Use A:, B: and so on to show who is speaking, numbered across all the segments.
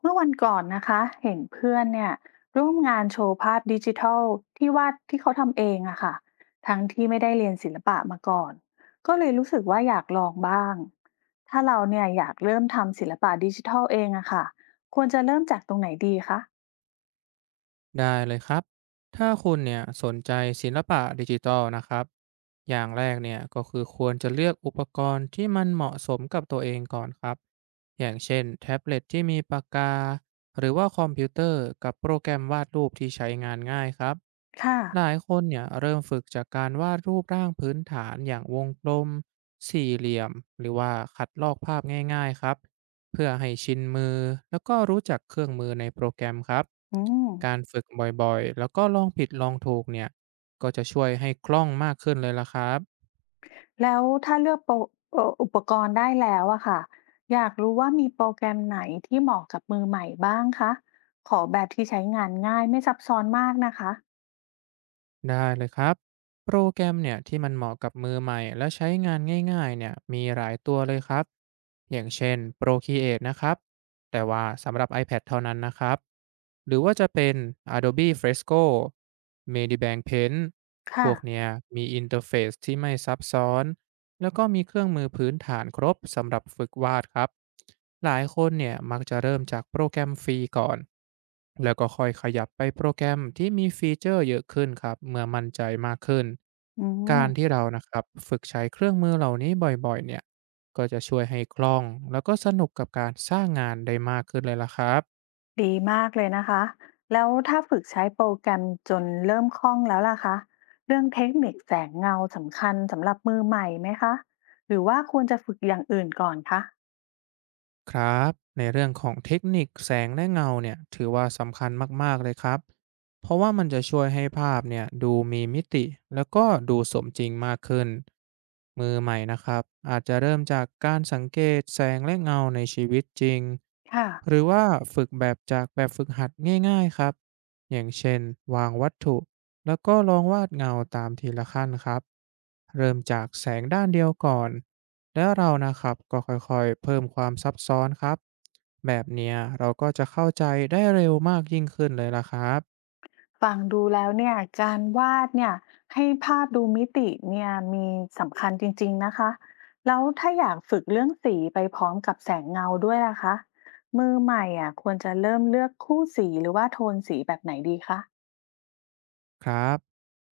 A: เมื่อวันก่อนนะคะเห็นเพื่อนเนี่ยร่วมงานโชว์ภาพดิจิทัลที่วาดที่เขาทำเองอะค่ะทั้งที่ไม่ได้เรียนศิลปะมาก่อนก็เลยรู้สึกว่าอยากลองบ้างถ้าเราเนี่ยอยากเริ่มทำศิลปะดิจิทัลเองอะค่ะควรจะเริ่มจากตรงไหนดีคะ
B: ได้เลยครับ ถ้าคุณเนี่ยสนใจศิลปะดิจิทัลนะครับ อย่างแรกเนี่ยก็คือควรจะเลือกอุปกรณ์ที่มันเหมาะสมกับตัวเองก่อนครับอย่างเช่นแท็บเล็ตที่มีปากกาหรือว่าคอมพิวเตอร์กับโปรแกรมวาดรูปที่ใช้งานง่ายครับ
A: ค่ะ
B: หลายคนเนี่ยเริ่มฝึกจากการวาดรูปร่างพื้นฐานอย่างวงกลมสี่เหลี่ยมหรือว่าคัดลอกภาพง่ายๆครับ เพื่อให้ชินมือแล้วก็รู้จักเครื่องมือในโปรแกรมครับ
A: อืม
B: การฝึกบ่อยๆแล้วก็ลองผิดลองถูกเนี่ยก็จะช่วยให้คล่องมากขึ้นเลยละครับ
A: แล้วถ้าเลือกโปรอุปกรณ์ได้แล้วอะค่ะอยากรู้ว่ามีโปรแกรมไหนที่เหมาะกับมือใหม่บ้างคะขอแบบที่ใช้งานง่ายไม่ซับซ้อนมากนะคะ
B: ได้เลยครับโปรแกรมเนี่ยที่มันเหมาะกับมือใหม่และใช้งานง่ายๆเนี่ยมีหลายตัวเลยครับอย่างเช่น Procreate นะครับแต่ว่าสำหรับ iPad เท่านั้นนะครับหรือว่าจะเป็น Adobe Fresco Medibank Paint พ
A: ค่ะ
B: วกเนี้ยมีอินเทอร์เฟซที่ไม่ซับซ้อน แล้วก็มีเครื่องมือพื้นฐานครบสำหรับฝึกวาดครับหลายคนเนี่ยมักจะเริ่มจากโปรแกรมฟรีก่อนแล้วก็ค่อยขยับไปโปรแกรมที่มีฟีเจอร์เยอะขึ้นครับเมื่อมั่นใจมากขึ้น
A: อืม
B: การที่เรานะครับฝึกใช้เครื่องมือเหล่านี้บ่อยๆเนี่ยก็จะช่วยให้คล่องแล้วก็สนุกกับการสร้างงานได้มากขึ้นเลยล่ะครับ
A: ดีมากเลยนะคะแล้วถ้าฝึกใช้โปรแกรมจนเริ่มคล่องแล้วล่ะคะเรื่องเทคนิคแสงเงาสำคัญสำหรับมือใหม่ไหมคะหรือว่าควรจะฝึกอย่างอื่นก่อนคะ
B: ครับในเรื่องของเทคนิคแสงและเงาเนี่ยถือว่าสำคัญมากๆเลยครับเพราะว่ามันจะช่วยให้ภาพเนี่ยดูมีมิติแล้วก็ดูสมจริงมากขึ้นมือใหม่นะครับอาจจะเริ่มจากการสังเกตแสงและเงาในชีวิตจริง
A: ค่ะ
B: หรือว่าฝึกแบบจากแบบฝึกหัดง่ายๆครับอย่างเช่นวางวัตถุแล้วก็ลองวาดเงาตามทีละขั้นครับเริ่มจากแสงด้านเดียวก่อน แล้วเรานะครับก็ค่อยๆเพิ่มความซับซ้อนครับแบบเนี้ยเราก็จะเข้าใจได้เร็วมากยิ่งขึ้นเลยล่ะครับ
A: ฟังดูแล้วเนี่ยการวาดเนี่ยให้ภาพดูมิติเนี่ยมีสำคัญจริงๆนะคะแล้วถ้าอยากฝึกเรื่องสีไปพร้อมกับแสงเงาด้วยล่ะคะมือใหม่อ่ะควรจะเริ่มเลือกคู่สีหรือว่าโทนสีแบบไหนดีคะ
B: ครับ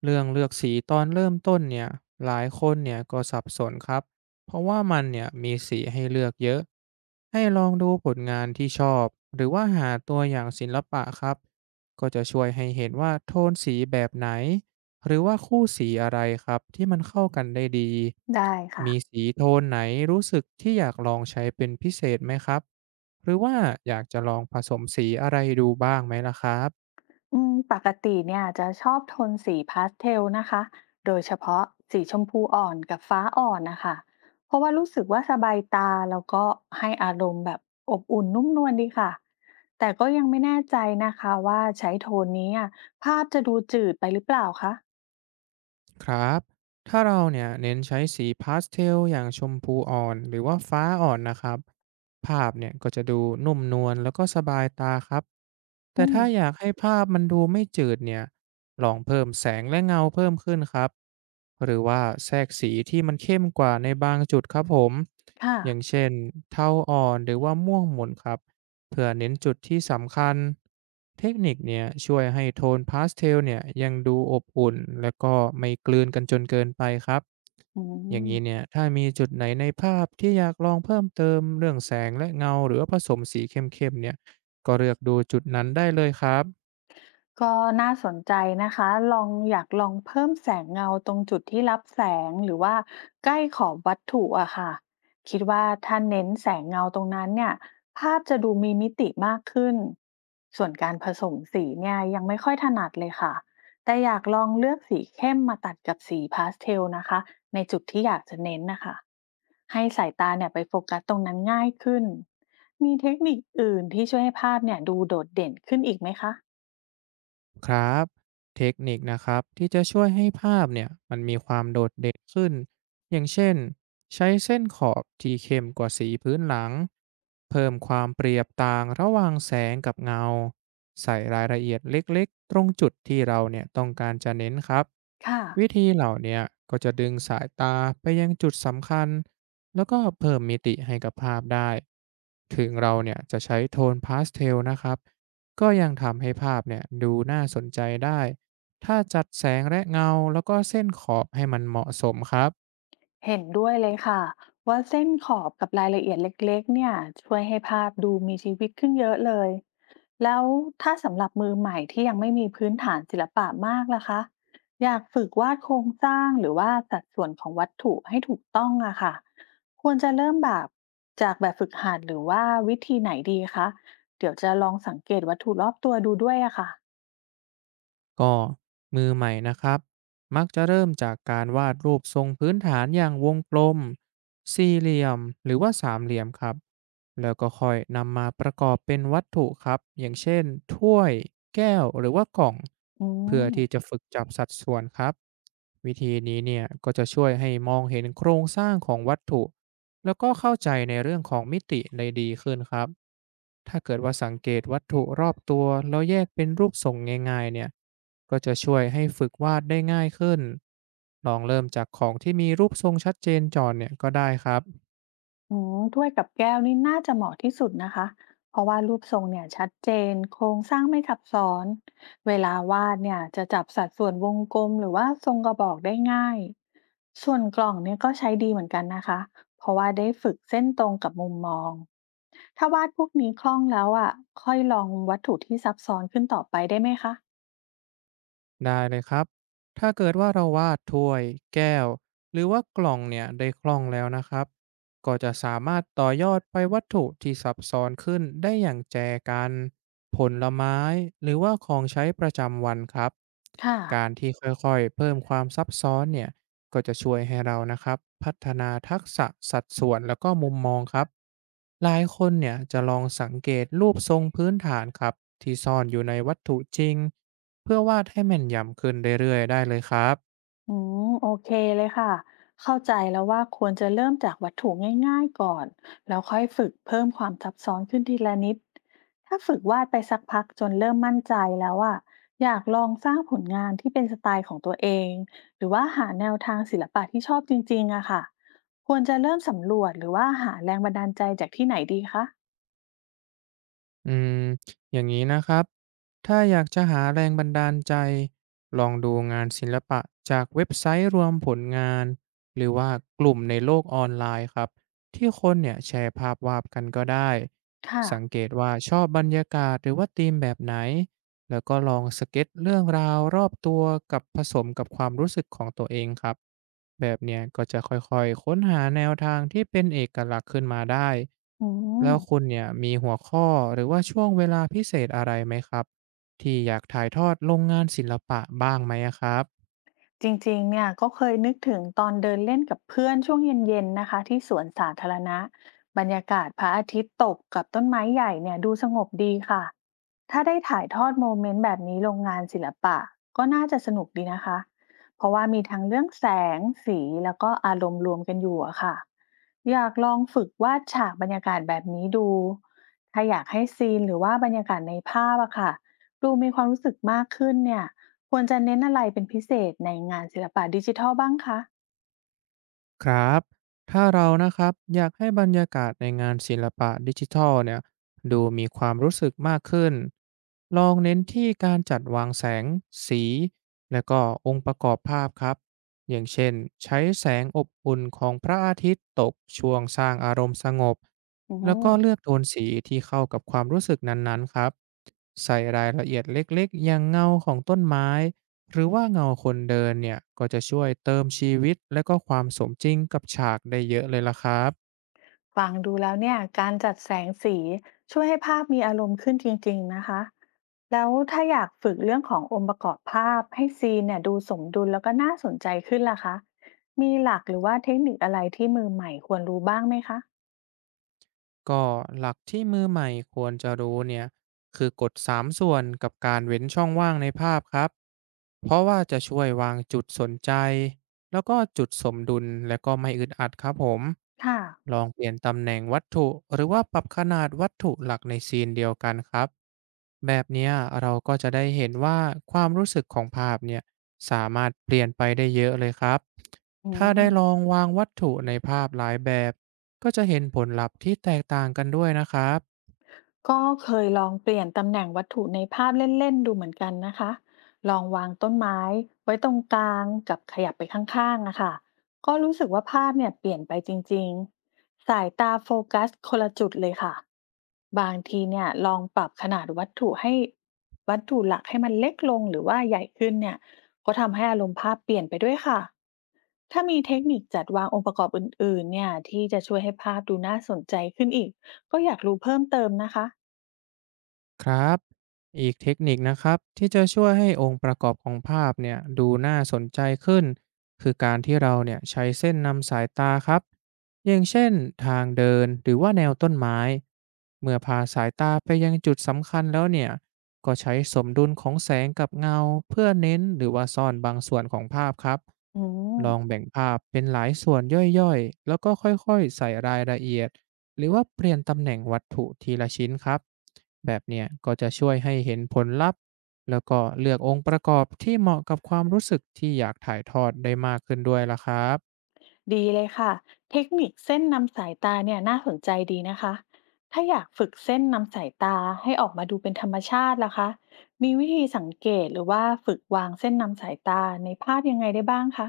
B: เรื่องเลือกสีตอนเริ่มต้นเนี่ยหลายคนเนี่ยก็สับสนครับเพราะว่ามันเนี่ยมีสีให้เลือกเยอะให้ลองดูผลงานที่ชอบหรือว่าหาตัวอย่างศิลปะครับก็จะช่วยให้เห็นว่าโทนสีแบบไหนหรือว่าคู่สีอะไรครับที่มันเข้ากันได้ดี
A: ได้ค่ะ
B: มีสีโทนไหนรู้สึกที่อยากลองใช้เป็นพิเศษไหมครับหรือว่าอยากจะลองผสมสีอะไรดูบ้างไหมล่ะครับ
A: อืมปกติเนี่ยจะชอบโทนสีพาสเทลนะคะ โดยเฉพาะสีชมพูอ่อนกับฟ้าอ่อนนะคะ เพราะว่ารู้สึกว่าสบายตาแล้วก็ให้อารมณ์แบบอบอุ่นนุ่มนวลดีค่ะ แต่ก็ยังไม่แน่ใจนะคะว่าใช้โทนนี้อ่ะภาพจะดูจืดไปหรือเปล่าคะ
B: ครับ ถ้าเราเนี่ยเน้นใช้สีพาสเทลอย่างชมพูอ่อนหรือว่าฟ้าอ่อนนะครับ ภาพเนี่ยก็จะดูนุ่มนวลแล้วก็สบายตาครับ
A: อื
B: แต่
A: ม
B: ถ้าอยากให้ภาพมันดูไม่จืดเนี่ยลองเพิ่มแสงและเงาเพิ่มขึ้นครับ หรือว่าแทรกสีที่มันเข้มกว่าในบางจุดครับผม
A: ค่ะ
B: อย่างเช่นเทาอ่อนหรือว่าม่วงหมุนครับ เพื่อเน้นจุดที่สำคัญเทคนิคเนี่ยช่วยให้โทนพาสเทลเนี่ยยังดูอบอุ่นและก็ไม่กลืนกันจนเกินไปครับ
A: อื
B: อย่า
A: ม
B: งนี้เนี่ยถ้ามีจุดไหนในภาพที่อยากลองเพิ่มเติมเรื่องแสงและเงาหรือว่าผสมสีเข้มๆเนี่ยก็เลือกดูจุดนั้นได้เลยครับ
A: ก็น่าสนใจนะคะลองอยากลองเพิ่มแสงเงาตรงจุดที่รับแสงหรือว่าใกล้ขอบวัตถุอะค่ะคิดว่าถ้าเน้นแสงเงาตรงนั้นเนี่ยภาพจะดูมีมิติมากขึ้น ส่วนการผสมสีเนี่ยยังไม่ค่อยถนัดเลยค่ะแต่อยากลองเลือกสีเข้มมาตัดกับสีพาสเทลนะคะในจุดที่อยากจะเน้นนะคะให้สายตาเนี่ยไปโฟกัสตรงนั้นง่ายขึ้นมีเทคนิคอื่นที่ช่วยให้ภาพเนี่ยดูโดดเด่นขึ้นอีกไหมคะ
B: ครับเทคนิคนะครับที่จะช่วยให้ภาพเนี่ยมันมีความโดดเด่นขึ้นอย่างเช่นใช้เส้นขอบที่เข้มกว่าสีพื้นหลังเพิ่มความเปรียบต่างระหว่างแสงกับเงาใส่รายละเอียดเล็กๆตรงจุดที่เราเนี่ยต้องการจะเน้นครับ
A: ค่ะ
B: วิธีเหล่าเนี้ก็จะดึงสายตาไปยังจุดสำคัญแล้วก็เพิ่มมิติให้กับภาพได้ถึงเราเนี่ยจะใช้โทนพาสเทลนะครับ ก็ยังทำให้ภาพเนี่ยดูน่าสนใจได้ถ้าจัดแสงและเงาแล้วก็เส้นขอบให้มันเหมาะสมครับ
A: เห็นด้วยเลยค่ะว่าเส้นขอบกับรายละเอียดเล็กๆเนี่ยช่วยให้ภาพดูมีชีวิตขึ้นเยอะเลยแล้วถ้าสำหรับมือใหม่ที่ยังไม่มีพื้นฐานศิลปะมากล่ะคะอยากฝึกวาดโครงสร้างหรือว่าสัดส่วนของวัตถุให้ถูกต้องอะค่ะควรจะเริ่มแบบจากแบบฝึกหัดหรือว่าวิธีไหนดีคะเดี๋ยวจะลองสังเกตวัตถุรอบตัวดูด้วยอะค่ะ
B: ก็มือใหม่นะครับมักจะเริ่มจากการวาดรูปทรงพื้นฐานอย่างวงกลมสี่เหลี่ยมหรือว่าสามเหลี่ยมครับแล้วก็ค่อยนำมาประกอบเป็นวัตถุครับอย่างเช่นถ้วยแก้วหรือว่ากล่อง
A: อื
B: เพื่อ
A: ม
B: ที่จะฝึกจับสัดส่วนครับวิธีนี้เนี่ยก็จะช่วยให้มองเห็นโครงสร้างของวัตถุ แล้วก็เข้าใจในเรื่องของมิติได้ดีขึ้นครับ ถ้าเกิดว่าสังเกตวัตถุรอบตัวแล้วแยกเป็นรูปทรงง่ายๆเนี่ยก็จะช่วยให้ฝึกวาดได้ง่ายขึ้น ลองเริ่มจากของที่มีรูปทรงชัดเจนจอนเนี่ยก็ได้ครับ
A: อืมถ้วยกับแก้วนี่น่าจะเหมาะที่สุดนะคะเพราะว่ารูปทรงเนี่ยชัดเจนโครงสร้างไม่ซับซ้อนเวลาวาดเนี่ยจะจับสัดส่วนวงกลมหรือว่าทรงกระบอกได้ง่ายส่วนกล่องเนี่ยก็ใช้ดีเหมือนกันนะคะเพราะว่าได้ฝึกเส้นตรงกับมุมมองถ้าวาดพวกนี้คล่องแล้วอ่ะค่อยลองวัตถุที่ซับซ้อนขึ้นต่อไปได้ไหมคะ
B: ได้เลยครับ ถ้าเกิดว่าเราวาดถ้วยแก้วหรือว่ากล่องเนี่ยได้คล่องแล้วนะครับ ก็จะสามารถต่อยอดไปวัตถุที่ซับซ้อนขึ้นได้อย่างแจกันผลไม้หรือว่าของใช้ประจำวันครับ
A: ค่ะ
B: การที่ค่อยๆเพิ่มความซับซ้อนเนี่ยก็จะช่วยให้เรานะครับพัฒนาทักษะสัดส่วนแล้วก็มุมมองครับ หลายคนเนี่ยจะลองสังเกตรูปทรงพื้นฐานครับที่ซ่อนอยู่ในวัตถุจริง เพื่อวาดให้แม่นยำขึ้นเรื่อยๆได้เลยครับ
A: อืมโอเคเลยค่ะเข้าใจแล้วว่าควรจะเริ่มจากวัตถุง่ายๆก่อนแล้วค่อยฝึกเพิ่มความซับซ้อนขึ้นทีละนิดถ้าฝึกวาดไปสักพักจนเริ่มมั่นใจแล้วอะอยากลองสร้างผลงานที่เป็นสไตล์ของตัวเองหรือว่าหาแนวทางศิลปะที่ชอบจริงๆอะค่ะควรจะเริ่มสำรวจหรือว่าหาแรงบันดาลใจจากที่ไหนดีคะ
B: อืมอย่างนี้นะครับ ถ้าอยากจะหาแรงบันดาลใจ ลองดูงานศิลปะจากเว็บไซต์รวมผลงานหรือว่ากลุ่มในโลกออนไลน์ครับ ที่คนเนี่ยแชร์ภาพวาดกันก็ได้
A: ค่ะ
B: สังเกตว่าชอบบรรยากาศหรือว่าธีมแบบไหน แล้วก็ลองสเก็ตเรื่องราวรอบตัวกับผสมกับความรู้สึกของตัวเองครับแบบเนี้ยก็จะค่อยๆค้นหาแนวทางที่เป็นเอกลักษณ์ขึ้นมาได้
A: อื
B: แล้
A: ม
B: วคุณเนี่ยมีหัวข้อหรือว่าช่วงเวลาพิเศษอะไรไหมครับที่อยากถ่ายทอดลงงานศิลปะบ้างไหมอะครับ
A: จริงๆเนี่ยก็เคยนึกถึงตอนเดินเล่นกับเพื่อนช่วงเย็นๆ นะคะที่สวนสาธารณะบรรยากาศพระอาทิตย์ตกกับต้นไม้ใหญ่เนี่ยดูสงบดีค่ะถ้าได้ถ่ายทอดโมเมนต์แบบนี้ลงงานศิลปะก็น่าจะสนุกดีนะคะเพราะว่ามีทั้งเรื่องแสงสีแล้วก็อารมณ์รวมกันอยู่อะค่ะอยากลองฝึกวาดฉากบรรยากาศแบบนี้ดูถ้าอยากให้ซีนหรือว่าบรรยากาศในภาพอะค่ะดูมีความรู้สึกมากขึ้นเนี่ย ควรจะเน้นอะไรเป็นพิเศษในงานศิลปะดิจิทัลบ้างคะ
B: ครับถ้าเรานะครับอยากให้บรรยากาศในงานศิลปะดิจิทัลเนี่ยดูมีความรู้สึกมากขึ้น ลองเน้นที่การจัดวางแสงสีและก็องค์ประกอบภาพครับ อย่างเช่นใช้แสงอบอุ่นของพระอาทิตย์ตกช่วงสร้างอารมณ์สงบ
A: อื
B: แล้ว
A: ม
B: ก็เลือกโทนสีที่เข้ากับความรู้สึกนั้นๆครับ ใส่รายละเอียดเล็กๆอย่างเงาของต้นไม้ หรือว่าเงาคนเดินเนี่ยก็จะช่วยเติมชีวิตและก็ความสมจริงกับฉากได้เยอะเลยล่ะครับ
A: ฟังดูแล้วเนี่ยการจัดแสงสีช่วยให้ภาพมีอารมณ์ขึ้นจริงๆนะคะ แล้วถ้าอยากฝึกเรื่องขององค์ประกอบภาพให้ซีนเนี่ยดูสมดุลแล้วก็น่าสนใจขึ้นล่ะคะ มีหลักหรือว่าเทคนิคอะไรที่มือใหม่ควรรู้บ้างไหมคะ
B: ก็หลักที่มือใหม่ควรจะรู้เนี่ยคือกฎ3ส่วนกับการเว้นช่องว่างในภาพครับเพราะว่าจะช่วยวางจุดสนใจแล้วก็จุดสมดุลและก็ไม่อึดอัดครับผม
A: ค่ะ
B: ลองเปลี่ยนตำแหน่งวัตถุหรือว่าปรับขนาดวัตถุหลักในซีนเดียวกันครับแบบเนี้ยเราก็จะได้เห็นว่าความรู้สึกของภาพเนี่ยสามารถเปลี่ยนไปได้เยอะเลยครับ
A: อื
B: ถ้า
A: ม
B: ได้ลองวางวัตถุในภาพหลายแบบ ก็จะเห็นผลลัพธ์ที่แตกต่างกันด้วยนะครับ
A: ก็เคยลองเปลี่ยนตำแหน่งวัตถุในภาพเล่นๆดูเหมือนกันนะคะ ลองวางต้นไม้ไว้ตรงกลางกับขยับไปข้างๆอะค่ะ ก็รู้สึกว่าภาพเนี่ยเปลี่ยนไปจริงๆสายตาโฟกัสคนละจุดเลยค่ะบางทีเนี่ยลองปรับขนาดวัตถุให้วัตถุหลักให้มันเล็กลงหรือว่าใหญ่ขึ้นเนี่ยก็ทำให้อารมณ์ภาพเปลี่ยนไปด้วยค่ะถ้ามีเทคนิคจัดวางองค์ประกอบอื่นๆเนี่ยที่จะช่วยให้ภาพดูน่าสนใจขึ้นอีกก็อยากรู้เพิ่มเติมนะคะ
B: ครับอีกเทคนิคนะครับที่จะช่วยให้องค์ประกอบของภาพเนี่ยดูน่าสนใจขึ้นคือการที่เราเนี่ยใช้เส้นนำสายตาครับอย่างเช่นทางเดินหรือว่าแนวต้นไม้เมื่อพาสายตาไปยังจุดสำคัญแล้วเนี่ยก็ใช้สมดุลของแสงกับเงาเพื่อเน้นหรือว่าซ่อนบางส่วนของภาพครับ
A: อืม
B: ลองแบ่งภาพเป็นหลายส่วนย่อยๆแล้วก็ค่อยๆใส่รายละเอียด หรือว่าเปลี่ยนตำแหน่งวัตถุทีละชิ้นครับแบบเนี้ยก็จะช่วยให้เห็นผลลัพธ์แล้วก็เลือกองค์ประกอบที่เหมาะกับความรู้สึกที่อยากถ่ายทอดได้มากขึ้นด้วยละครับ
A: ดีเลยค่ะเทคนิคเส้นนำสายตาเนี่ยน่าสนใจดีนะคะถ้าอยากฝึกเส้นนำสายตาให้ออกมาดูเป็นธรรมชาติล่ะคะมีวิธีสังเกตหรือว่าฝึกวางเส้นนำสายตาในภาพยังไงได้บ้างคะ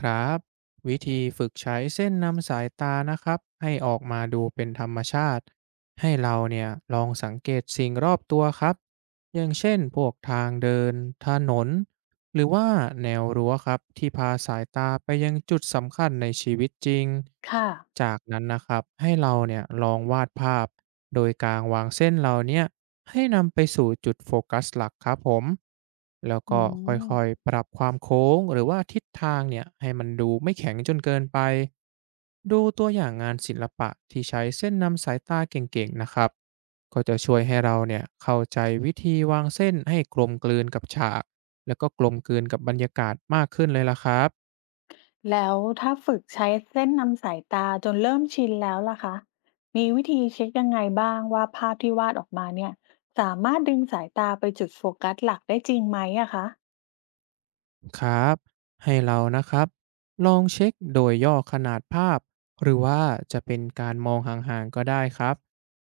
B: ครับวิธีฝึกใช้เส้นนำสายตานะครับให้ออกมาดูเป็นธรรมชาติให้เราเนี่ยลองสังเกตสิ่งรอบตัวครับอย่างเช่นพวกทางเดินถนน หรือว่าแนวรั้วครับที่พาสายตาไปยังจุดสำคัญในชีวิตจริง
A: ค่ะ
B: จากนั้นนะครับให้เราเนี่ยลองวาดภาพโดยการวางเส้นเราเนี่ยให้นำไปสู่จุดโฟกัสหลักครับผมแล้ว
A: อื
B: ก็ค่
A: ม
B: อยๆปรับความโค้งหรือว่าทิศทางเนี่ยให้มันดูไม่แข็งจนเกินไปดูตัวอย่างงานศิลปะที่ใช้เส้นนำสายตาเก่งๆนะครับก็จะช่วยให้เราเนี่ยเข้าใจวิธีวางเส้นให้กลมกลืนกับฉาก แล้วก็กลมกลืนกับบรรยากาศมากขึ้นเลยล่ะครับ
A: แล้วถ้าฝึกใช้เส้นนำสายตาจนเริ่มชินแล้วล่ะคะมีวิธีเช็คยังไงบ้างว่าภาพที่วาดออกมาเนี่ยสามารถดึงสายตาไปจุดโฟกัสหลักได้จริงไหมอะคะ
B: ครับให้เรานะครับลองเช็คโดยย่อขนาดภาพหรือว่าจะเป็นการมองห่างๆก็ได้ครับ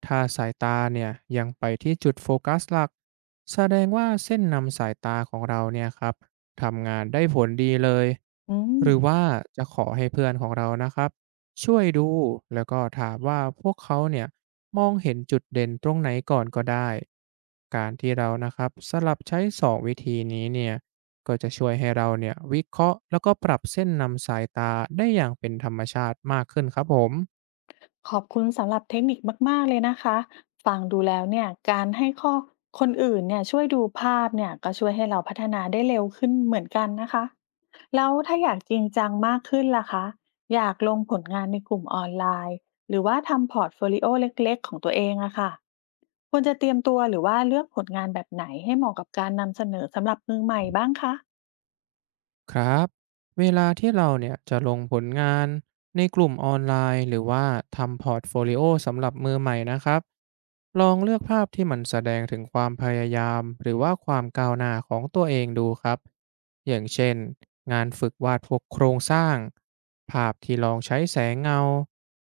B: ถ้าสายตาเนี่ยยังไปที่จุดโฟกัสหลักแสดงว่าเส้นนำสายตาของเราเนี่ยครับทำงานได้ผลดีเลย
A: อื
B: ห
A: ม
B: รือว่าจะขอให้เพื่อนของเรานะครับช่วยดูแล้วก็ถามว่าพวกเขาเนี่ยมองเห็นจุดเด่นตรงไหนก่อนก็ได้การที่เรานะครับสลับใช้สองวิธีนี้เนี่ย ก็จะช่วยให้เราเนี่ยวิเคราะห์แล้วก็ปรับเส้นนำสายตาได้อย่างเป็นธรรมชาติมากขึ้นครับผม
A: ขอบคุณสำหรับเทคนิคมากๆเลยนะคะ ฟังดูแล้วเนี่ยการให้ข้อคนอื่นเนี่ยช่วยดูภาพเนี่ยก็ช่วยให้เราพัฒนาได้เร็วขึ้นเหมือนกันนะคะ แล้วถ้าอยากจริงจังมากขึ้นล่ะคะอยากลงผลงานในกลุ่มออนไลน์หรือว่าทำพอร์ตโฟลิโอเล็กๆของตัวเองอะค่ะควรจะเตรียมตัวหรือว่าเลือกผลงานแบบไหนให้เหมาะกับการนำเสนอสำหรับมือใหม่บ้างคะ
B: ครับเวลาที่เราเนี่ยจะลงผลงานในกลุ่มออนไลน์หรือว่าทำพอร์ตโฟลิโอสำหรับมือใหม่นะครับลองเลือกภาพที่มันแสดงถึงความพยายามหรือว่าความก้าวหน้าของตัวเองดูครับอย่างเช่นงานฝึกวาดพวกโครงสร้างภาพที่ลองใช้แสงเงา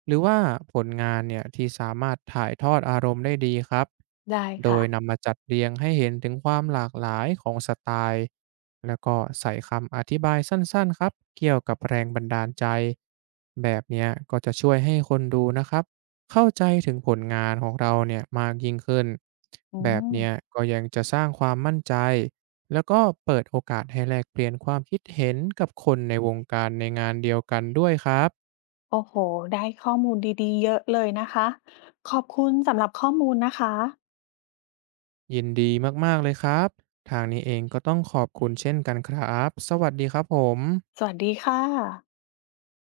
B: หรือว่าผลงานเนี่ยที่สามารถถ่ายทอดอารมณ์ได้ดีครับ
A: ได้
B: โด
A: ค่ะ
B: ยนำมาจัดเรียงให้เห็นถึงความหลากหลายของสไตล์แล้วก็ใส่คำอธิบายสั้นๆครับเกี่ยวกับแรงบันดาลใจแบบเนี้ยก็จะช่วยให้คนดูนะครับเข้าใจถึงผลงานของเราเนี่ยมากยิ่งขึ้น
A: อื
B: แบบ
A: ม
B: เนี้ยก็ยังจะสร้างความมั่นใจแล้วก็เปิดโอกาสให้แลกเปลี่ยนความคิดเห็นกับคนในวงการในงานเดียวกันด้วยครับ
A: โอ้โห ได้ข้อมูลดีๆเยอะเลยนะคะ ขอบคุณสำหรับข้อมูลนะคะ
B: ยินดีมากๆเลยครับทางนี้เองก็ต้องขอบคุณเช่นกันครับสวัสดีครับผม
A: สวัสดีค่ะ